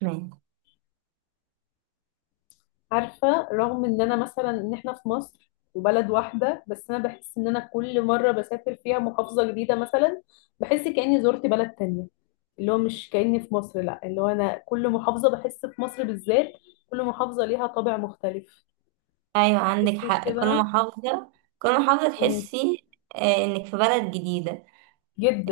تمام. عارفة رغم ان انا مثلا ان احنا في مصر وبلد واحدة، بس انا بحس ان انا كل مرة بسافر فيها محافظة جديدة مثلا بحس كأني زرت بلد تانية. اللي هو مش كأني في مصر، لا اللي هو انا كل محافظة بحس في مصر بالذات كل محافظة ليها طابع مختلف. ايوه عندك تحسيش حق، كل كده؟ محافظة كل محافظة مم. تحسي انك في بلد جديدة.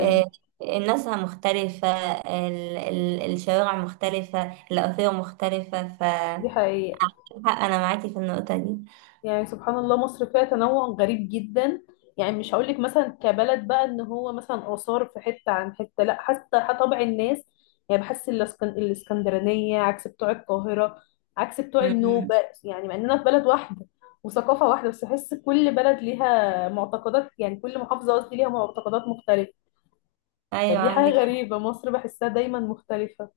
آه، الناس مختلفة. الشوارع مختلفة، الأثير مختلفة. دي حقيقة. عندك حق، انا معاكي في النقطة دي. يعني سبحان الله مصر فيها تنوع غريب جدا، يعني مش هقولك مثلا كبلد بقى ان هو مثلا آثار في حتة عن حتة، لا حتى طبع الناس. يعني بحس الاسكندرانية عكس بتوع القاهرة، عكس بتوع مم. النوبة. يعني مع اننا في بلد واحدة وثقافة واحدة، بس بحس كل بلد ليها معتقدات، يعني كل محافظة قصدي ليها معتقدات مختلفة. ايوه فدي حاجة عندك حق. غريبة، مصر بحسها دايما مختلفة.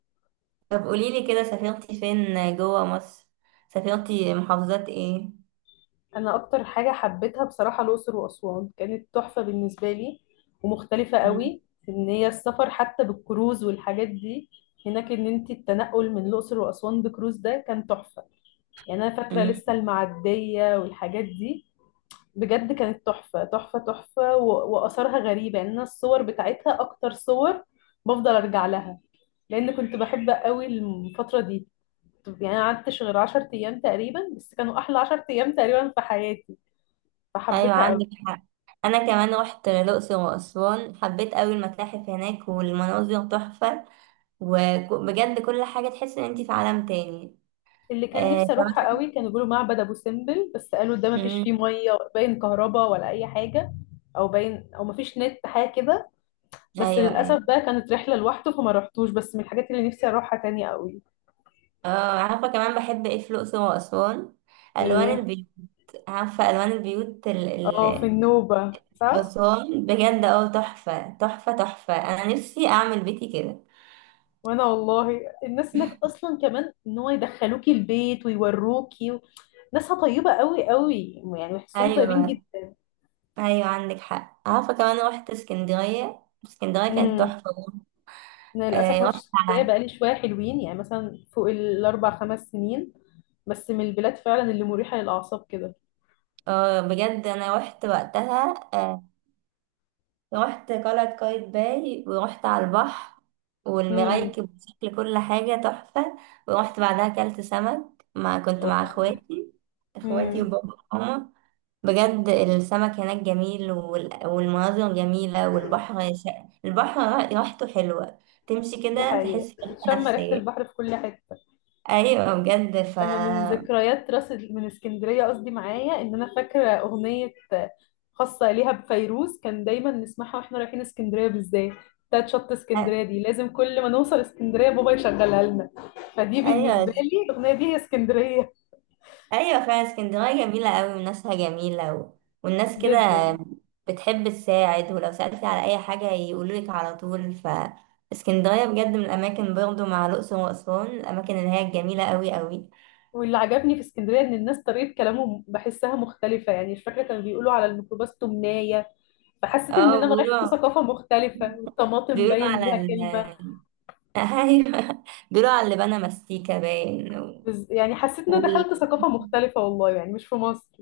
طب قوليلي كده، سافرتي فين جوه مصر؟ سافرتي محافظات ايه؟ انا اكتر حاجه حبيتها بصراحه الاقصر واسوان، كانت تحفه بالنسبه لي ومختلفه مم. قوي. ان هي السفر حتى بالكروز والحاجات دي هناك، ان انت التنقل من الاقصر واسوان بكروز ده كان تحفه. يعني انا فاكره لسه مم. المعديه والحاجات دي. بجد كانت تحفه تحفه تحفه، واثارها غريبه. يعني انا الصور بتاعتها اكتر صور بفضل ارجع لها، لان كنت بحب قوي الفتره دي. يعني أنا قعدتش غير 10 ايام تقريبا، بس كانوا احلى 10 ايام تقريبا في حياتي ايوه فحبيتها. عندك حق. انا كمان رحت الاقصر واسوان، حبيت قوي المتاحف هناك والمناظر تحفة. وبجد كل حاجة تحس ان انت في عالم تاني. اللي كان آه نفسي اروحها كمان. قوي كانوا بيقولوا معبد ابو سمبل، بس قالوا ده ما فيش فيه مم. ميه باين، كهرباء ولا اي حاجه، او باين او ما فيش نت حاجه كده. بس ايوه للاسف ايوه. بقى كانت رحله لوحده فما رحتوش، بس من الحاجات اللي نفسي اروحها تاني قوي. اه عارفة كمان بحب ايه في الأقصر وأسوان؟ ألوان ايه؟ البيوت. عارفة ألوان البيوت ال اه في ال النوبه صح. أسوان بجد اه، تحفة تحفة تحفة. أنا نفسي أعمل بيتي كده. وانا والله الناس هناك اصلا كمان ان هو يدخلوكي البيت ويوروكي و... ناسها طيبه قوي قوي، يعني بحسهم طيبين أيوة. جدا. أيوة عندك حق. عارفة كمان روحت اسكندرية، اسكندرية كانت امم. تحفة برضه. انا للاسف آه ما رحتش رحت اسكندريه على، بقالي شويه حلوين، يعني مثلا فوق الاربع خمس سنين، بس من البلاد فعلا اللي مريحة للأعصاب كده. اه بجد أنا روحت وقتها. رحت قلعة قايتباي ورحت على البحر امم. والمرايكب، بشكل كل حاجة تحفة. ورحت بعدها أكلت سمك، كنت مع أوه. اخواتي، اخواتي امم. وبابا وماما. بجد السمك هناك جميل، والمناظر جميلة، البحر ريحته حلوة. تمشي دي كده حقيقة. تحس براحة شم ريحة نفسية. البحر في كل حتة. أيوة بجد. أنا من ذكريات راس من اسكندرية قصدي معايا إن أنا فاكرة أغنية خاصة ليها بفيروز كان دايما نسمعها واحنا رايحين اسكندرية بالذات، بتاعت شط أ- اسكندرية دي لازم كل ما نوصل اسكندرية بابا يشغلها لنا. فدي بالنسبة أيوة، لي الأغنية دي هي اسكندرية. ايوه فعلا اسكندريه جميله قوي، وناسها جميله والناس كده جدا. بتحب تساعد، ولو سالتي على اي حاجه يقولولك على طول. اسكندريه بجد من الاماكن، برضو مع الاقصر واسوان، الاماكن اللي هي الجميله قوي قوي. واللي عجبني في اسكندرية إن الناس طريقة كلامهم بحسها مختلفة، يعني مش فاكرة كانوا بيقولوا على الميكروباص تمناية، فحسيت ان اه انا رحت بيقولوا. ثقافة مختلفة، والطماطم بيقولوا باين على ليها كلمة. ايوه، بيقولوا على اللي بنى مستيكه باين يعني حسيت ان انا وال... دخلت ثقافة مختلفة والله، يعني مش في مصر.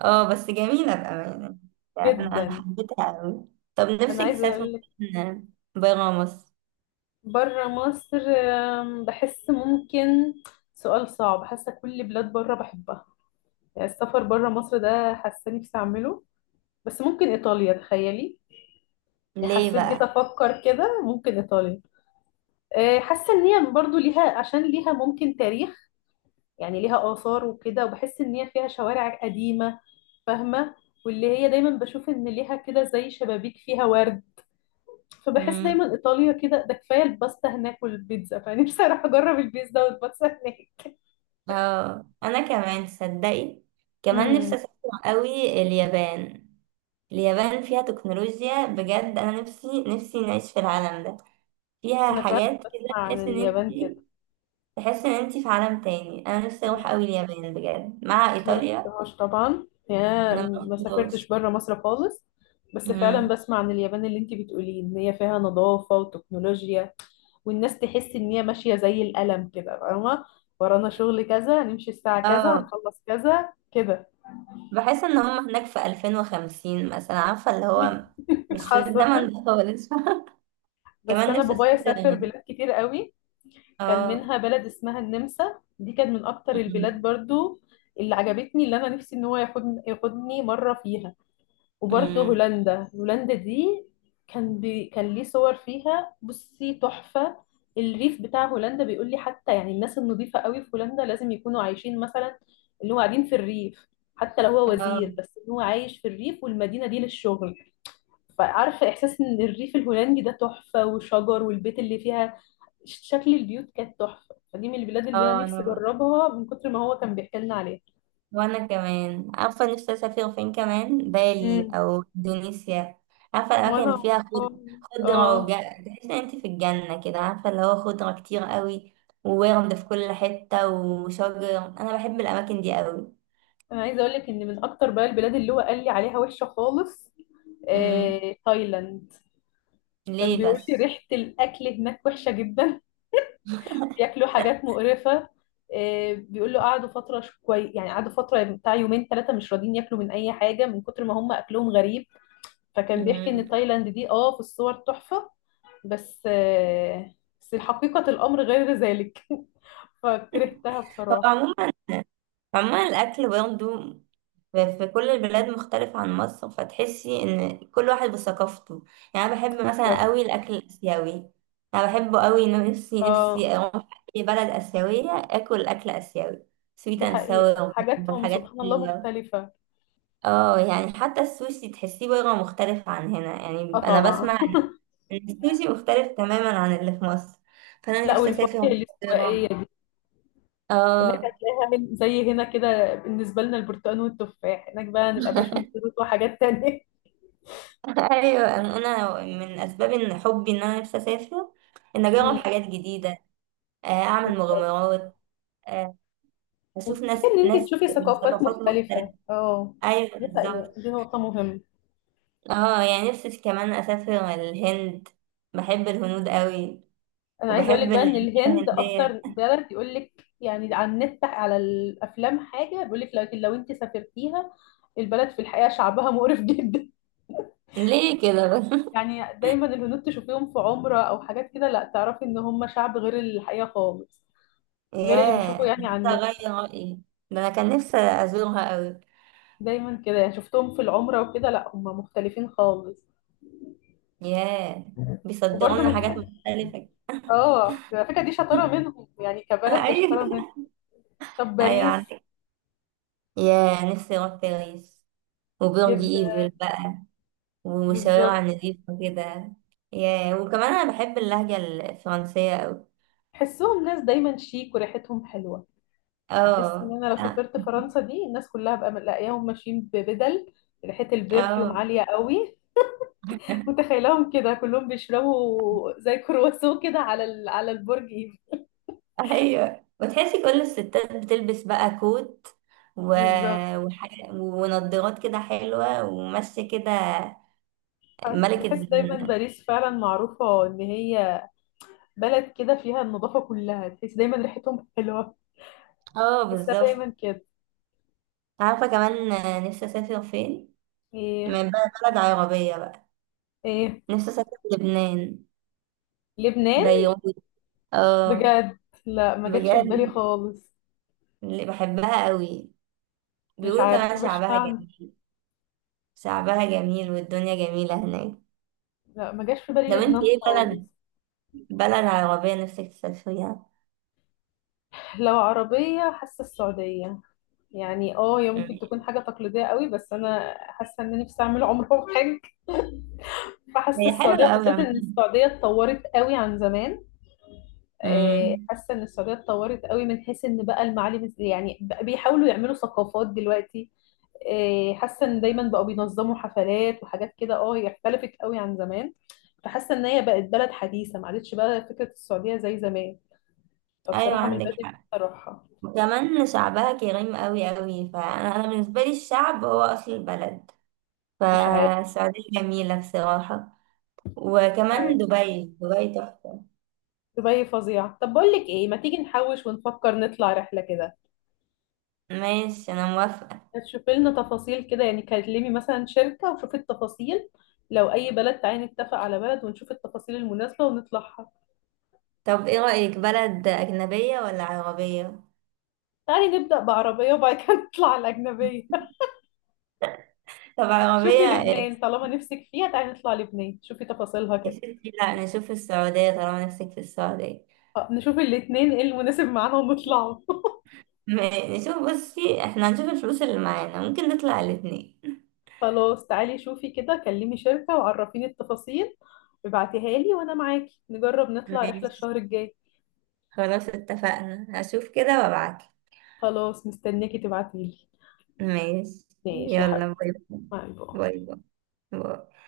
اه بس جميله بامانه. يعني أنا جدا. حبيتها قوي. طب انا نفسك عايزة تسافر اقول لك. فين؟ برا مصر؟ بره مصر بحس ممكن، سؤال صعب، حاسة كل بلاد بره بحبها، يعني السفر بره مصر ده حاسة نفسي اعمله. بس ممكن ايطاليا، تخيلي. يعني ليه حسيت جيت افكر كده ممكن ايطاليا. حاسة ان هي برضو ليها، عشان ليها ممكن تاريخ، يعني ليها آثار وكده، وبحس إن هي فيها شوارع قديمة، فاهمة، واللي هي دايما بشوف إن ليها كده زي شبابيك فيها ورد. فبحس بقى. دايما إيطاليا كده، ده كفاية الباستا هناك والبيتزا، فنفسي أروح أجرب البيتزا والباستا هناك. اه انا كمان تصدقي، كمان نفسي امم. اسافر قوي اليابان. اليابان فيها تكنولوجيا بجد، انا نفسي نعيش في العالم ده. فيها أنا فعلا حاجات بسمع كده عن تحس ان انت، اليابان كده. تحس ان انت في عالم تاني. انا نفسي اروح قوي اليابان بجد، مع ما ايطاليا. رحتهاش طبعا، يا انا ما ما سافرتش رحتهاش. بره مصر خالص، بس فعلا أمم. بسمع عن اليابان اللي انت بتقوليه ان هي فيها نظافة وتكنولوجيا، والناس تحس ان هي ماشية زي القلم كده، فاهمة، ورانا شغل كذا، نمشي الساعة كذا، اه هنخلص كذا كده. بحس ان هم هناك في 2050 مثلا، عارفه اللي هو مش في الزمن حصل. ده خالص. بس كمان انا نفسي بابايا اسافر. سافر بلاد كتير قوي، كان اه. منها بلد اسمها النمسا، دي كانت من اكتر أمم. البلاد برضو اللي عجبتني، اللي انا نفسي ان هو ياخدني مرة فيها. وبرضه أمم. هولندا، هولندا دي كان ليه صور فيها بصي تحفة. الريف بتاع هولندا بيقول لي حتى، يعني الناس النظيفة قوي في هولندا لازم يكونوا عايشين مثلا اللي هو قاعدين في الريف، حتى لو هو اه وزير بس ان هو عايش في الريف والمدينة دي للشغل. فعارفة إحساس إن الريف الهولندي ده تحفة، وشجر والبيت اللي فيها، شكل البيوت كانت تحفة، فدي من البلاد اللي أنا اه. نفسي انا أجربها من كتر ما هو كان بيحكي لنا عليها. وانا كمان، عارفه نفسي اسافر فين كمان؟ بالي امم. او اندونيسيا. عارفه الاماكن وأنا اللي فيها خضره اه. تحس ان انت في الجنه كده، عارفه اللي هو خضره كتير قوي، وورد في كل حته وشجر. انا بحب الاماكن دي قوي. انا عايزه اقول لك ان من اكتر بقى البلاد اللي هو قال لي عليها وحشه خالص امم. تايلاند. كان ليه بيقول لي بس؟ ريحه الاكل هناك وحشه جدا، بياكلوا حاجات مقرفه. بيقول له قعدوا فتره مش كويس، يعني قعدوا فتره بتاع يومين ثلاثه مش راضيين ياكلوا من اي حاجه من كتر ما هم اكلهم غريب. فكان بيحكي ان امم. تايلاند دي اه في الصور تحفه، بس بس حقيقه الامر غير ذلك، فكرهتها هو بصراحه. عموما، عموما الأكل برضه في كل البلاد مختلف عن مصر، فتحسي إن كل واحد بثقافته. يعني أنا بحب مثلا بالظبط. قوي الأكل الآسيوي، أنا بحبه قوي. إنه نفسي اه نفسي أروح أي بلد آسيوية آكل أكل آسيوي، سويت دي أند حقيقه ساور حاجاتهم والحاجات سبحان الله الحلوة. مختلفه. اه يعني حتى السوشي تحسيه بره مختلف عن هنا. اه يعني أنا طبعا. بسمع إن السوشي مختلف تماما عن اللي في مصر، فأنا لا نفسي والفواكه أسافر الاستوائية بره. دي هناك اه. هتلاقيها من زي هنا كده بالنسبة لنا البرتقال والتفاح، هناك بقى نبقى باشون فروت وحاجات تانية. ايوه، أنا من اسباب ان حبي ان انا نفسي اسافر، ان اجرب امم. حاجات جديده، اعمل بالظبط. مغامرات، آه، اشوف وكفاية ناس ان انت ناس تشوفي من ثقافات ثقافات مختلفه. مختلفة اه. ايوه دي حقيقة، بالظبط. دي نقطة مهمة. اه يعني نفسي كمان اسافر الهند، بحب الهنود قوي، انا عايزة اقولك وبحب بقى ان الأجواء الهند الهنديه. اكتر بلد يقولك يعني على النت على الافلام حاجة بيقولك، لكن لو انت سافرتيها البلد في الحقيقة شعبها مقرف جدا. ليه كده بس؟ يعني دايما الهنود تشوفيهم في عمرة او حاجات كده، لا تعرفي ان هم شعب غير الحقيقة خالص، غير اللي بنشوفه ياه يعني على نفسي النت. اغير رايي، ده انا كان نفسي ازورها قوي. دايما كده، يعني شفتهم في العمرة وكده، لا هم مختلفين خالص. ياه، بيصدروا وبرضه لنا حاجات مختلفه. اه على فكرة دي شطارة منهم، يعني كبلد هي شطارة منهم. ايوه. طب ايوه باريس. عندك. ياه نفسي اروح باريس، وبيرج جدا. ايفل بقى، ومشاوير بالظبط. نظيفة كده. ياه وكمان انا بحب اللهجة الفرنسية اوي. تحسهم ناس دايما شيك وريحتهم حلوة. يعني احس ان اه انا لو اه. سافرت فرنسا دي الناس كلها بقى لاقياهم ماشيين ببدل، ريحة البرفيوم آه. عالية قوي. متخيلهم كده كلهم بيشربوا زي كرواسون كده على على البرج ايفل. ايوه، وتحسي كل الستات بتلبس بقى كوت و... بالظبط. وح... ونضارات كده حلوة وماشية كده. ملكة بحس دايما زمانها. باريس فعلا معروفة ان هي بلد كده فيها النظافة كلها، تحس دايما ريحتهم حلوة. اه تحسها دايما بالظبط. كده. عارفة كمان نفسي اسافر فين؟ ايه؟ من بقى بلد عربية بقى. ايه؟ نفسي اسافر لبنان، لبنان؟ بيروت. اه. بجد. لا ما جاتش في بالي بجد خالص. اللي بحبها قوي، مش بيقولوا كمان عارفة مش شعبها معنى. جميل. شعبها جميل والدنيا جميلة هناك. لا ما جاش في طب بالي انت لبنان ايه خالص. بلد، بلد عربية نفسك تسافريها؟ لو عربية حاسة السعودية، يعني اه هي ممكن مم. تكون حاجة تقليدية قوي، بس انا حاسة ان نفسي اعمل عمرة وحج. فحاسة هي السعودية حلوة أوي بالذات ان عموما. السعودية اتطورت قوي عن زمان. مم. حاسة ان السعودية اتطورت قوي من حيث ان بقى المعالم، يعني بقى بيحاولوا يعملوا ثقافات دلوقتي. إيه، حاسه ان دايما بقوا بينظموا حفلات وحاجات كده، اه هي اختلفت قوي عن زمان. فحاسه ان هي بقت بلد حديثه ما عادتش بقى فكره السعوديه زي زمان، أيوة فبصراحه من بدري عندك نفسي حق. اروحها. وكمان شعبها كريم أوي أوي، فأنا، بالنسبة لي الشعب هو أصل البلد، مش عارف. فالسعودية جميلة بصراحة. مش عارف. وكمان دبي، دبي تحفة. دبي فظيعه. طب بقول لك ايه، ما تيجي نحوش ونفكر نطلع رحله كده، ماشي أنا موافقة. تشوفي لنا تفاصيل كده، يعني كلمي مثلا شركه وشوفي التفاصيل، لو اي بلد تعالي نتفق على بلد ونشوف التفاصيل المناسبه ونطلعها. طب ايه رأيك، بلد أجنبية ولا عربية؟ تعالي نبدا بعربيه وبعد كده نطلع على الاجنبيه. طب شوفي عربية. لبنان طالما نفسك فيها، تعالي نطلع لبنان، شوفي تفاصيلها يا كده. ستي لا نشوف السعودية طالما نفسك في السعودية. نشوف الاتنين ايه المناسب معانا ونطلعوا. م- نشوف، بصي احنا هنشوف الفلوس اللي معانا، ممكن نطلع الاتنين. خلاص تعالي شوفي كده، كلمي شركة وعرفيني التفاصيل، ابعتيها لي وانا معاكي نجرب نطلع رحلة ماشي الشهر الجاي. خلاص اتفقنا، هشوف كده وابعتلك. خلاص مستنياكي تبعتيلي. ماشي. ماشي يا يلا حبيبي. باي. باي باي باي. باي. باي.